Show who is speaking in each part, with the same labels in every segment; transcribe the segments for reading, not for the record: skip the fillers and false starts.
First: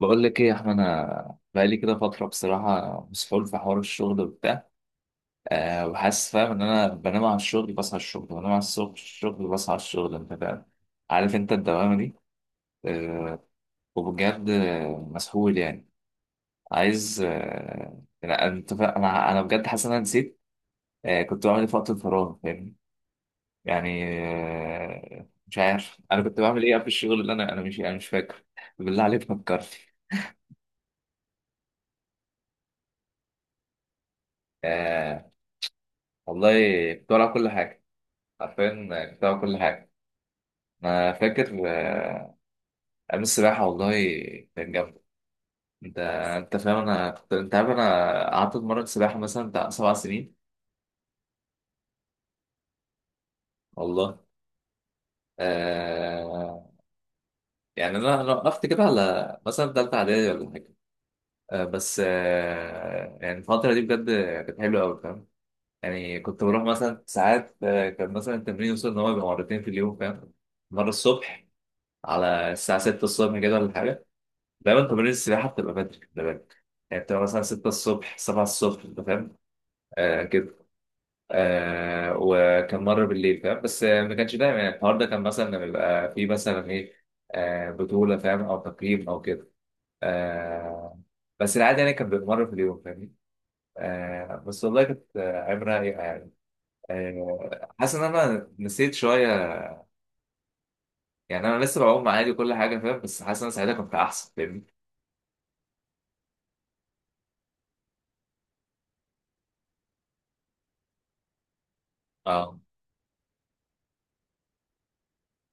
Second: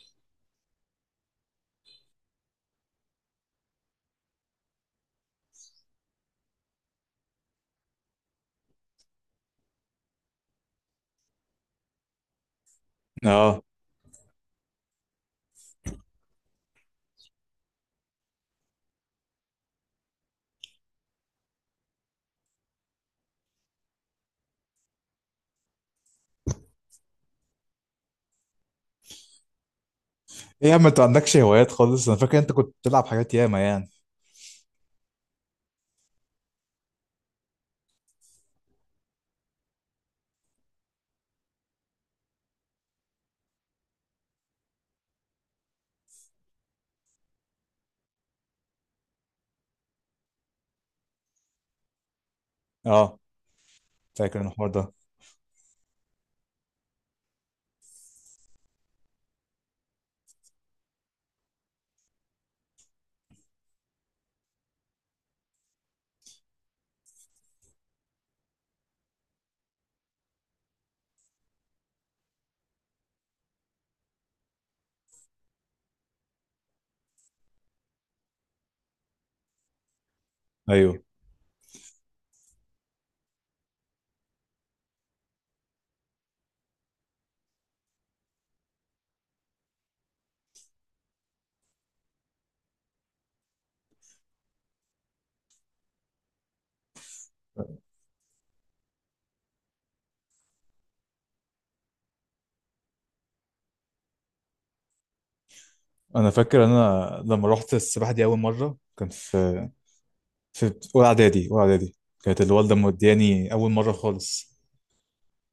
Speaker 1: بقول لك ايه يا احمد، انا بقالي كده فتره بصراحه مسحول في حوار الشغل وبتاع. وحاسس فاهم ان انا بنام على الشغل، بصحى على الشغل، بنام على الصبح الشغل بصحى على الشغل، انت فاهم؟ عارف انت الدوامه دي؟ أه
Speaker 2: اه،
Speaker 1: وبجد مسحول يعني. عايز لا، انت انا بجد حاسس ان انا نسيت كنت بعمل ايه في وقت الفراغ، فاهمني؟ يعني مش عارف انا كنت بعمل ايه قبل الشغل، اللي انا مش فاكر. بالله عليك فكرتي.
Speaker 2: ايه يا عم، انت ما عندكش هوايات خالص؟ انا فاكر انت كنت بتلعب حاجات ياما، يعني.
Speaker 1: أه والله كنت بلعب كل حاجه، حرفيا بتاع كل حاجة. أنا فاكر أيام السباحة والله كانت جامدة. أنت أنت عارف أنا قعدت أتمرن سباحة مثلا بتاع 7 سنين
Speaker 2: اه،
Speaker 1: والله.
Speaker 2: فاكر انا الحوار ده،
Speaker 1: آه... يعني أنا وقفت كده على مثلا تالتة إعدادي ولا حاجة. بس يعني الفترة دي بجد كانت حلوة أوي، فاهم؟ يعني كنت بروح مثلا ساعات، كان مثلا التمرين يوصل إن هو يبقى مرتين في اليوم، فاهم؟ مرة الصبح على الساعة 6 الصبح كده ولا حاجة. دايما تمارين السباحة بتبقى بدري، خلي بالك. يعني بتبقى مثلا 6 الصبح 7 الصبح، أنت فاهم؟ كده.
Speaker 2: ايوه.
Speaker 1: وكان مرة بالليل، فاهم؟ بس ما كانش دايما. يعني الحوار ده كان مثلا لما بيبقى في مثلا إيه، بطولة، فاهم؟ أو تقييم أو كده. آه بس العادة يعني كان بيبقى مرة في اليوم، فاهمني. بس والله كانت عبرة رايقة يعني. حاسس إن أنا نسيت شوية. يعني أنا لسه بعوم عادي وكل حاجة، فاهم؟ بس حاسس إن أنا ساعتها كنت أحسن، فاهمني.
Speaker 2: انا فاكر انا لما رحت السباحه دي اول مره، كان في اولى اعدادي، اولى اعدادي. كانت
Speaker 1: أه
Speaker 2: الوالده مودياني اول مره خالص.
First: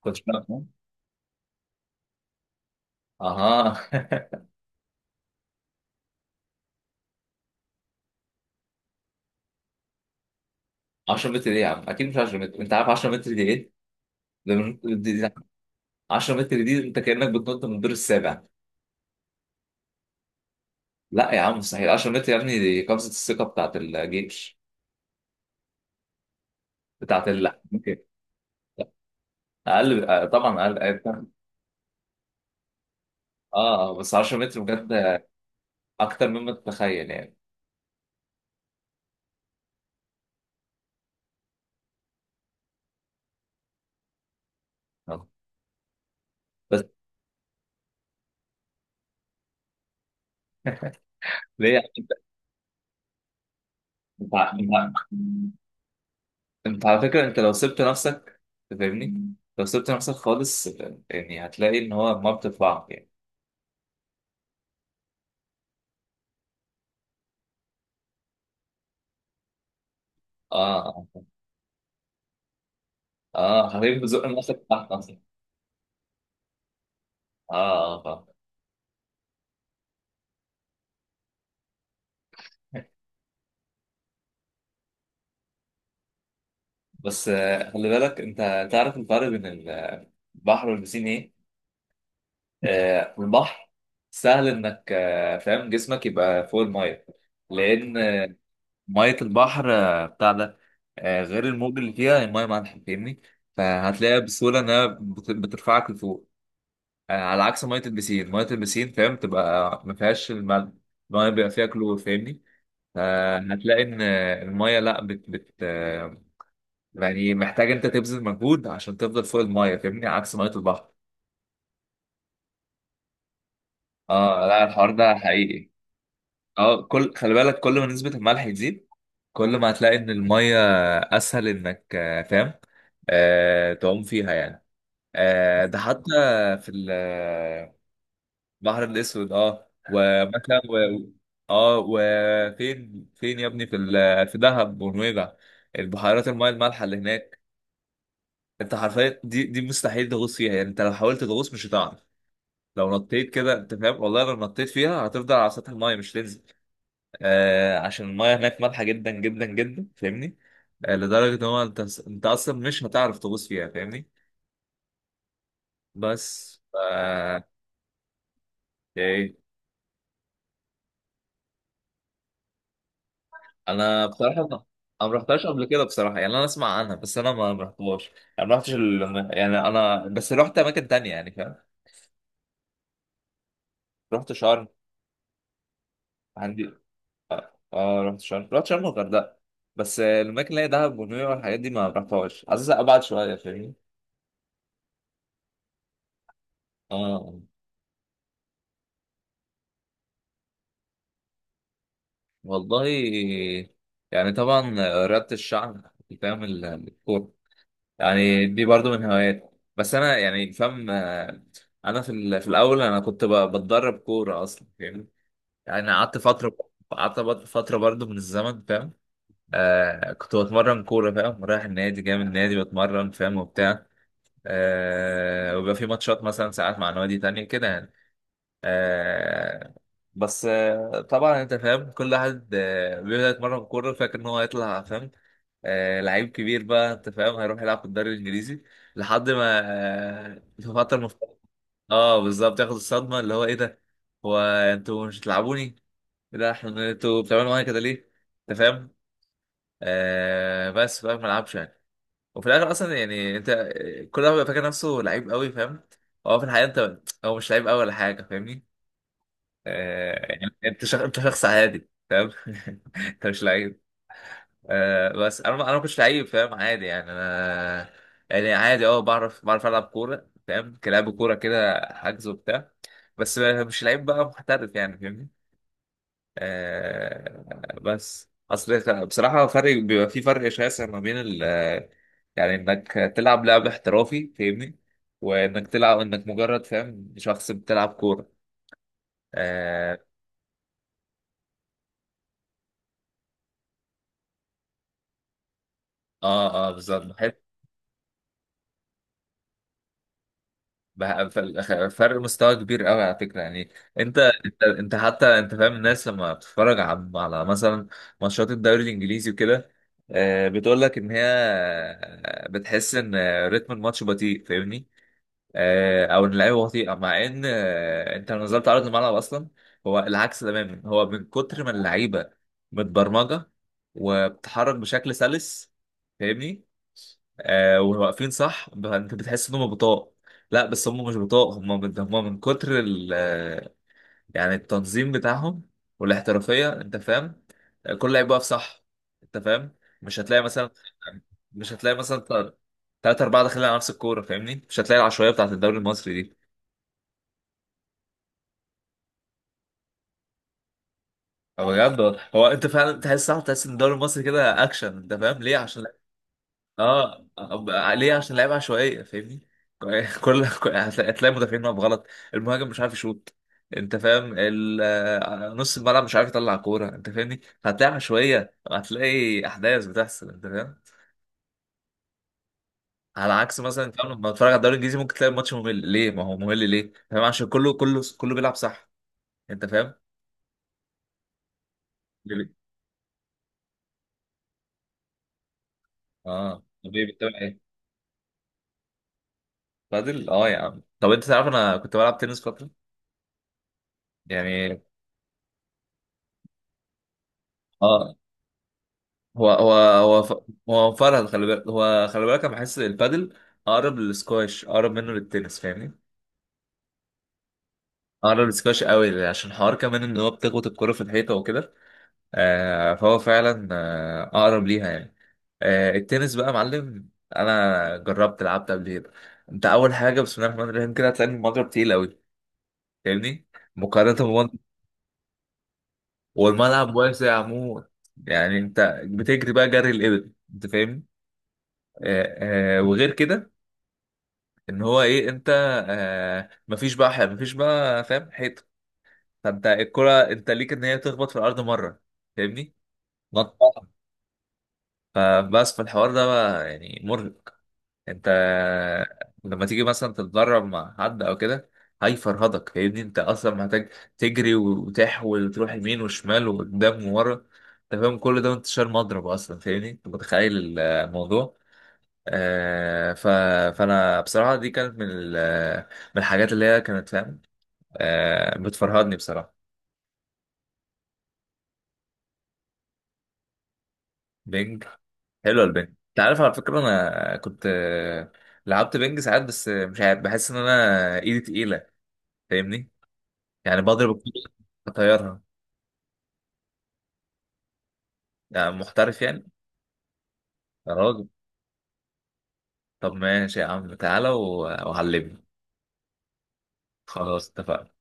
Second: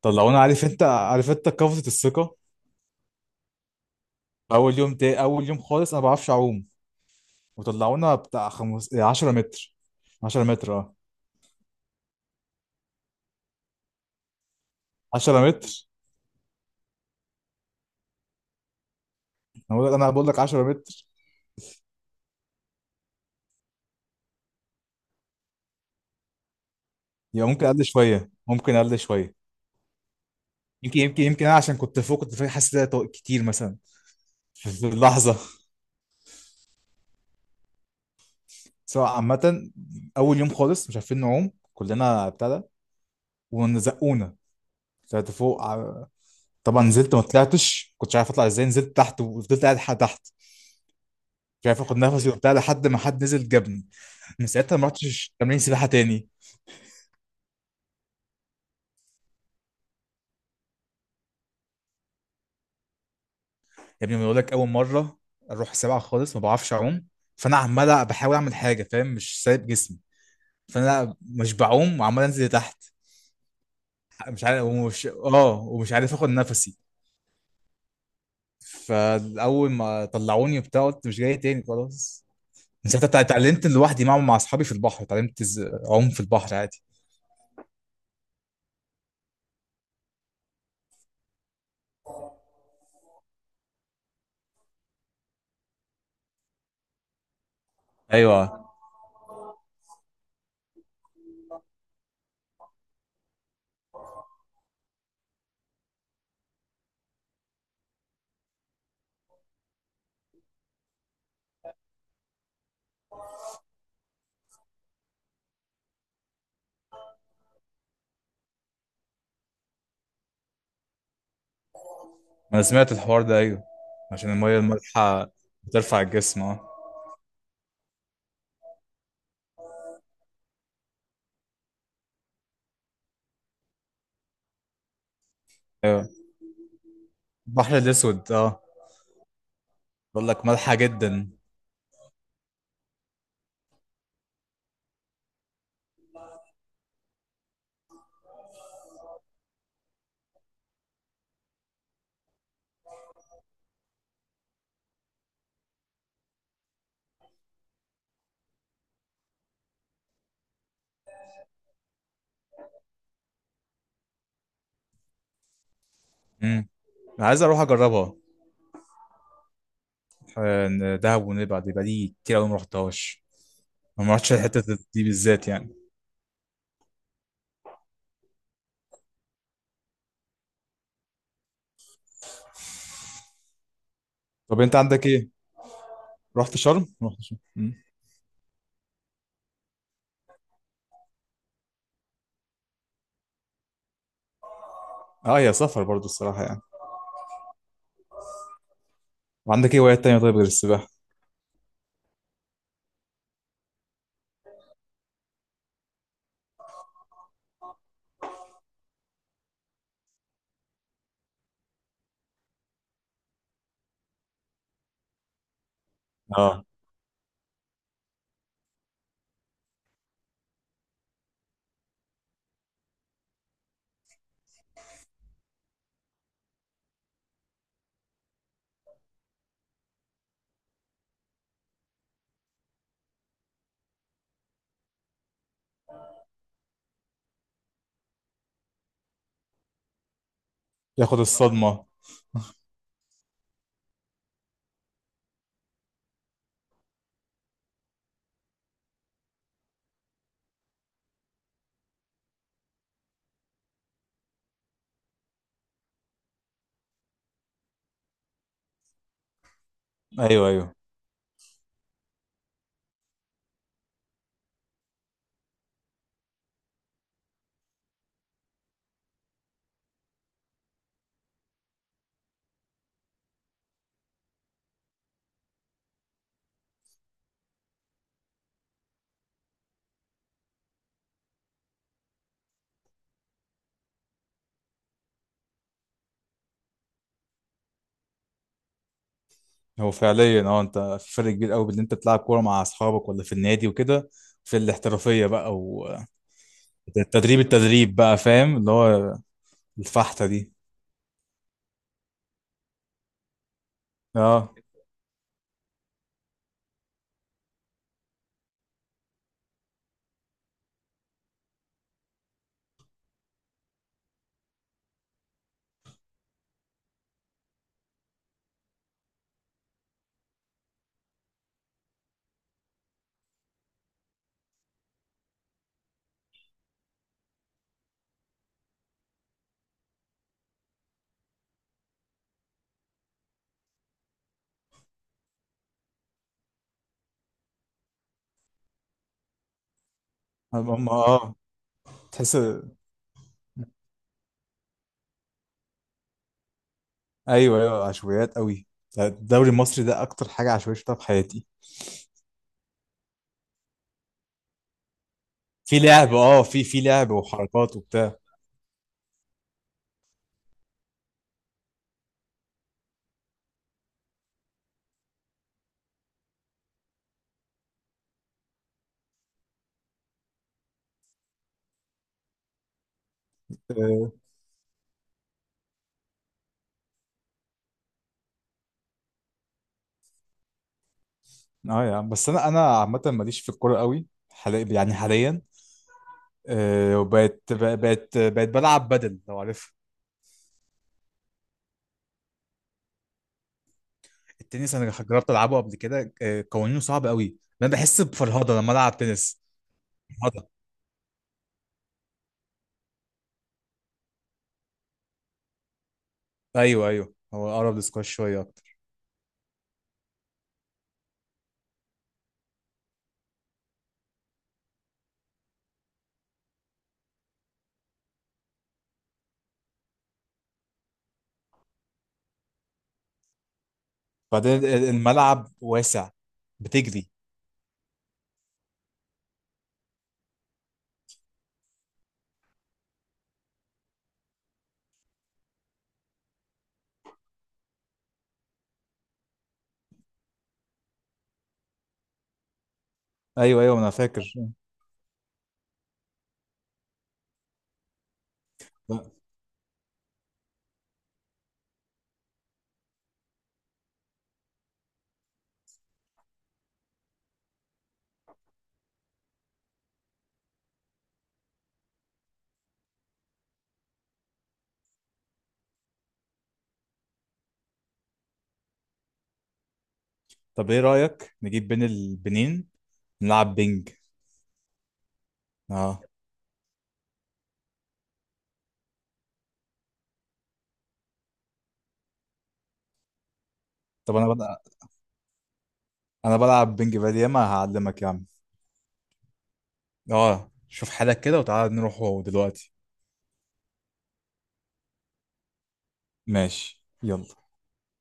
Speaker 1: كنت
Speaker 2: طلعونا، عارف
Speaker 1: فاهم.
Speaker 2: انت عارف انت قفزه الثقه.
Speaker 1: أها.
Speaker 2: اول يوم، تاني اول يوم خالص، انا ما بعرفش اعوم. وطلعونا بتاع 10 متر. 10 متر، اه.
Speaker 1: 10 متر ايه يا عم؟ اكيد مش 10 متر، انت عارف 10 متر دي ايه؟ ده مش...
Speaker 2: 10 متر.
Speaker 1: 10 متر دي انت كانك بتنط من الدور السابع.
Speaker 2: انا بقول لك 10 متر.
Speaker 1: لا يا عم، مستحيل 10 متر يا ابني، دي قفزه الثقه بتاعت الجيش، بتاعت ال
Speaker 2: يبقى ممكن اقل
Speaker 1: ممكن
Speaker 2: شويه، ممكن اقل شويه.
Speaker 1: اقل. طبعا اقل،
Speaker 2: يمكن يمكن يمكن انا عشان كنت فوق، كنت فاكر حاسس إن ده كتير
Speaker 1: اه
Speaker 2: مثلا،
Speaker 1: بس 10 متر
Speaker 2: في
Speaker 1: بجد
Speaker 2: اللحظه،
Speaker 1: اكتر مما تتخيل يعني.
Speaker 2: سواء عامه. اول يوم خالص مش عارفين نعوم، كلنا ابتدى وزقونا.
Speaker 1: آه.
Speaker 2: طلعت فوق طبعا
Speaker 1: بس.
Speaker 2: نزلت. ما طلعتش، كنتش عارف اطلع ازاي، نزلت تحت وفضلت قاعد لحد تحت. مش
Speaker 1: ليه يا
Speaker 2: عارف
Speaker 1: عم
Speaker 2: اخد
Speaker 1: انت؟
Speaker 2: نفسي وبتاع، لحد ما حد نزل جابني.
Speaker 1: انت
Speaker 2: من ساعتها ما
Speaker 1: انت
Speaker 2: رحتش تمرين سباحه تاني.
Speaker 1: انت على فكره، انت لو سبت نفسك فاهمني، لو سبت نفسك خالص، يعني هتلاقي ان هو ما بتطلع يعني.
Speaker 2: يا ابني، بقول لك اول مره اروح سباحه خالص ما بعرفش اعوم. فانا عمال بحاول اعمل حاجه، فاهم، مش سايب جسمي.
Speaker 1: اه، اه
Speaker 2: فانا مش بعوم وعمال انزل لتحت.
Speaker 1: حبيبي بزق
Speaker 2: مش عارف
Speaker 1: نفسك تحت.
Speaker 2: ومش اه ومش عارف اخد نفسي.
Speaker 1: اه، اه فاهم.
Speaker 2: فاول ما طلعوني وبتاع، قلت مش جاي تاني، خلاص. من ساعتها اتعلمت لوحدي، مع اصحابي في البحر، اتعلمت اعوم في البحر عادي.
Speaker 1: بس خلي بالك، انت تعرف الفرق بين البحر والبسين ايه؟ البحر سهل انك فاهم جسمك يبقى فوق الميه، لان
Speaker 2: ايوه، ما
Speaker 1: ميه البحر بتاع ده غير الموج اللي فيها، الميه مالحه، فاهمني؟ فهتلاقيها بسهوله انها بترفعك لفوق. على عكس ميه البسين، ميه البسين فاهم تبقى ما فيهاش الملح، الميه بيبقى فيها كلور، فاهمني؟ فهتلاقي ان الميه لا بت بت يعني محتاج انت تبذل مجهود عشان تفضل فوق المايه، فاهمني؟ عكس ميه البحر.
Speaker 2: انا سمعت الحوار ده، ايوه، عشان
Speaker 1: اه
Speaker 2: الميه
Speaker 1: لا، الحوار ده
Speaker 2: المالحه
Speaker 1: حقيقي.
Speaker 2: بترفع الجسم، اه.
Speaker 1: اه، كل خلي بالك، كل ما نسبة الملح تزيد كل ما هتلاقي ان المية اسهل انك فاهم تعوم فيها يعني. ده حتى
Speaker 2: ايوه،
Speaker 1: في
Speaker 2: البحر الاسود، اه،
Speaker 1: البحر الاسود. اه،
Speaker 2: بقول لك
Speaker 1: ومثلا
Speaker 2: مالحه
Speaker 1: و...
Speaker 2: جدا.
Speaker 1: اه وفين فين يا ابني في ال... في دهب ونويبع، البحيرات المياه المالحة اللي هناك انت حرفيا، دي مستحيل تغوص فيها. يعني انت لو حاولت تغوص مش هتعرف، لو نطيت كده انت فاهم، والله لو نطيت فيها هتفضل على سطح المايه مش تنزل. عشان المايه هناك مالحه جدا جدا جدا، فاهمني. لدرجه ان هو انت اصلا مش هتعرف تغوص فيها، فاهمني. بس
Speaker 2: امم انا عايز
Speaker 1: آه.
Speaker 2: اروح اجربها.
Speaker 1: ايه؟
Speaker 2: دهب ونبع دي بقالي كتير قوي، ما رحتهاش.
Speaker 1: انا
Speaker 2: ما رحتش
Speaker 1: بصراحه
Speaker 2: الحته
Speaker 1: ما،
Speaker 2: دي
Speaker 1: أنا ما رحتهاش
Speaker 2: بالذات،
Speaker 1: قبل
Speaker 2: يعني.
Speaker 1: كده بصراحه، يعني انا اسمع عنها بس انا ما رحتهاش. يعني ما رحتش ال... يعني انا بس رحت اماكن تانية يعني فاهم، رحت
Speaker 2: طب،
Speaker 1: شرم.
Speaker 2: انت عندك ايه؟ رحت
Speaker 1: عندي
Speaker 2: شرم، رحت شرم.
Speaker 1: اه، رحت شرم، رحت شرم والغردقه. بس الاماكن اللي هي دهب ونويبع والحاجات دي ما رحتهاش، عايز ابعد شويه فاهمني.
Speaker 2: اه، يا سفر برضو الصراحة، يعني.
Speaker 1: اه
Speaker 2: وعندك ايه هوايات تانية طيب، غير السباحة؟
Speaker 1: والله. يعني طبعا رياضة الشعب، فاهم؟ الكورة يعني دي برضو من هواياتي. بس أنا يعني فاهم أنا في في الأول أنا كنت بتدرب كورة أصلا، فاهم؟ يعني قعدت فترة،
Speaker 2: اه،
Speaker 1: قعدت فترة برضو من الزمن، فاهم؟ كنت بتمرن كورة، فاهم؟ رايح النادي جاي من النادي بتمرن، فاهم؟ وبتاع. وبيبقى في ماتشات مثلا ساعات مع نوادي تانية كده يعني. آه بس طبعا انت فاهم كل واحد بيبدأ يتمرن كورة فاكر ان هو هيطلع، فاهم؟ لعيب كبير بقى، انت فاهم هيروح يلعب في الدوري الانجليزي لحد ما في فترة مف...
Speaker 2: ياخد الصدمة.
Speaker 1: اه بالظبط ياخد الصدمة اللي هو ايه ده؟ هو انتوا مش بتلعبوني؟ إيه ده، احنا انتوا بتعملوا معايا كده ليه؟ انت فاهم. بس فاهم ما لعبش يعني. وفي الاخر اصلا يعني انت كل واحد بيبقى فاكر نفسه لعيب قوي، فاهم؟ هو في الحقيقة انت هو مش لعيب قوي ولا حاجة، فاهمني.
Speaker 2: ايوه
Speaker 1: يعني
Speaker 2: ايوه،
Speaker 1: انت شخ... انت شخص عادي، فاهم؟ انت مش لعيب. بس انا ما كنتش لعيب فاهم، عادي يعني انا، يعني عادي اه، بعرف العب كوره فاهم كلاعب كوره كده حجز وبتاع، بس مش لعيب بقى محترف يعني، فاهمني. بس اصل بصراحه فرق بيبقى في فرق شاسع ما بين ال، يعني انك تلعب لعب احترافي، فاهمني؟ وانك تلعب انك مجرد فاهم شخص بتلعب كوره.
Speaker 2: هو
Speaker 1: اه.
Speaker 2: فعليا، انت في فرق كبير قوي بين ان انت بتلعب كورة مع اصحابك ولا في النادي وكده، في الاحترافية بقى.
Speaker 1: اه بالظبط.
Speaker 2: والتدريب، التدريب بقى فاهم، اللي هو الفحتة دي.
Speaker 1: بقى في الآخر فرق مستوى كبير قوي على فكره يعني. انت
Speaker 2: اه،
Speaker 1: انت انت حتى انت فاهم الناس لما بتتفرج على مثلا ماتشات الدوري الانجليزي وكده بتقول لك ان هي بتحس ان رتم الماتش بطيء، فاهمني؟ او ان اللعيبه بطيئه مع ان انت لو نزلت عرض الملعب اصلا هو العكس تماما، هو من كتر ما اللعيبه متبرمجه وبتتحرك بشكل سلس، فاهمني. واقفين صح انت بتحس ان هم بطاء. لا بس هم مش بطاء، هم من كتر ال يعني التنظيم بتاعهم والاحترافيه، انت فاهم. كل لعيب واقف صح، انت فاهم. مش هتلاقي مثلا
Speaker 2: هم، اه،
Speaker 1: مش هتلاقي مثلا
Speaker 2: تحس،
Speaker 1: تلاتة أربعة داخلين على نفس الكورة، فاهمني. مش هتلاقي العشوائية بتاعت الدوري المصري دي.
Speaker 2: ايوه ايوه، عشوائيات قوي. الدوري المصري ده اكتر حاجة عشوائية شفتها في حياتي.
Speaker 1: هو بجد والله. هو أنت فعلا تحس، صح تحس إن الدوري المصري كده أكشن، أنت فاهم ليه؟
Speaker 2: في
Speaker 1: عشان
Speaker 2: لعب، في لعب
Speaker 1: اه
Speaker 2: وحركات
Speaker 1: ليه؟
Speaker 2: وبتاع،
Speaker 1: عشان لعيبه عشوائيه، فاهمني. هتلاقي مدافعين واقف غلط، المهاجم مش عارف يشوط، انت فاهم نص الملعب مش عارف يطلع كوره، انت فاهمني. هتلاقي عشوائيه، هتلاقي احداث بتحصل انت فاهم، على عكس مثلا فاهم
Speaker 2: اه.
Speaker 1: لما بتتفرج على الدوري الانجليزي ممكن تلاقي الماتش ممل، ليه؟ ما هو ممل ليه فاهم؟ عشان كله بيلعب صح، انت فاهم.
Speaker 2: آه، يا عم، بس انا
Speaker 1: بيبي.
Speaker 2: انا عامة ماليش في الكورة قوي حاليا، يعني حاليا.
Speaker 1: اه طب ايه بتتابع
Speaker 2: وبقت
Speaker 1: ايه؟
Speaker 2: بقت بقت بلعب بدل، لو عارف.
Speaker 1: بادل، اه يا عم. طب انت تعرف انا كنت بلعب تنس فتره
Speaker 2: التنس
Speaker 1: يعني.
Speaker 2: انا جربت العبه قبل كده، قوانينه صعب قوي. انا بحس
Speaker 1: اه
Speaker 2: بفرهده لما العب تنس،
Speaker 1: هو
Speaker 2: فرهده.
Speaker 1: هو فرهد، خلي بالك. هو خلي بالك انا بحس البادل اقرب للسكواش اقرب منه للتنس، فاهمني.
Speaker 2: ايوه ايوه، هو اقرب لسكواش شويه
Speaker 1: اقرب
Speaker 2: اكتر.
Speaker 1: للسكواش قوي عشان حوار كمان ان هو بتخبط الكرة في الحيطة وكده. فهو فعلا اقرب ليها يعني. التنس بقى يا معلم، انا جربت لعبت قبل كده. انت اول حاجة بسم الله الرحمن الرحيم كده هتلاقي المضرب تقيل قوي، فاهمني. مقارنة
Speaker 2: بعدين
Speaker 1: بمضرب،
Speaker 2: الملعب واسع،
Speaker 1: والملعب
Speaker 2: بتجري.
Speaker 1: واسع عموما. يعني انت بتجري بقى جري الابل، انت فاهمني. وغير كده ان هو ايه انت. مفيش بقى مفيش بقى فاهم حيطه، فانت الكره انت ليك ان هي تخبط في الارض مره، فاهمني. نط.
Speaker 2: ايوه ايوه، انا فاكر.
Speaker 1: فبس في الحوار ده بقى يعني مرهق، انت
Speaker 2: لا.
Speaker 1: لما تيجي مثلا تتدرب مع حد او كده هيفرهدك، فاهمني. انت اصلا محتاج تجري وتحول وتروح يمين وشمال وقدام وورا، انت فاهم كل ده وانت شايل مضرب اصلا، فاهمني. انت متخيل الموضوع. ف... فانا بصراحه دي كانت من ال... من الحاجات اللي هي كانت فاهم بتفرهدني بصراحة.
Speaker 2: طب، ايه رايك نجيب بين البنين، نلعب بينج؟
Speaker 1: بينج. حلوة البينج،
Speaker 2: اه،
Speaker 1: انت عارف على فكرة، انا كنت لعبت بينج ساعات بس مش عارف بحس ان انا ايدي تقيلة، فاهمني. يعني بضرب
Speaker 2: طب،
Speaker 1: الكورة اطيرها.
Speaker 2: انا بلعب بينج بقالي ياما، هعلمك يا عم.
Speaker 1: يعني محترف يعني؟
Speaker 2: اه، شوف
Speaker 1: يا
Speaker 2: حالك
Speaker 1: راجل،
Speaker 2: كده وتعالى نروح هو دلوقتي.
Speaker 1: طب ماشي يا عم تعالى وعلمني.
Speaker 2: ماشي يلا.
Speaker 1: خلاص اتفقنا.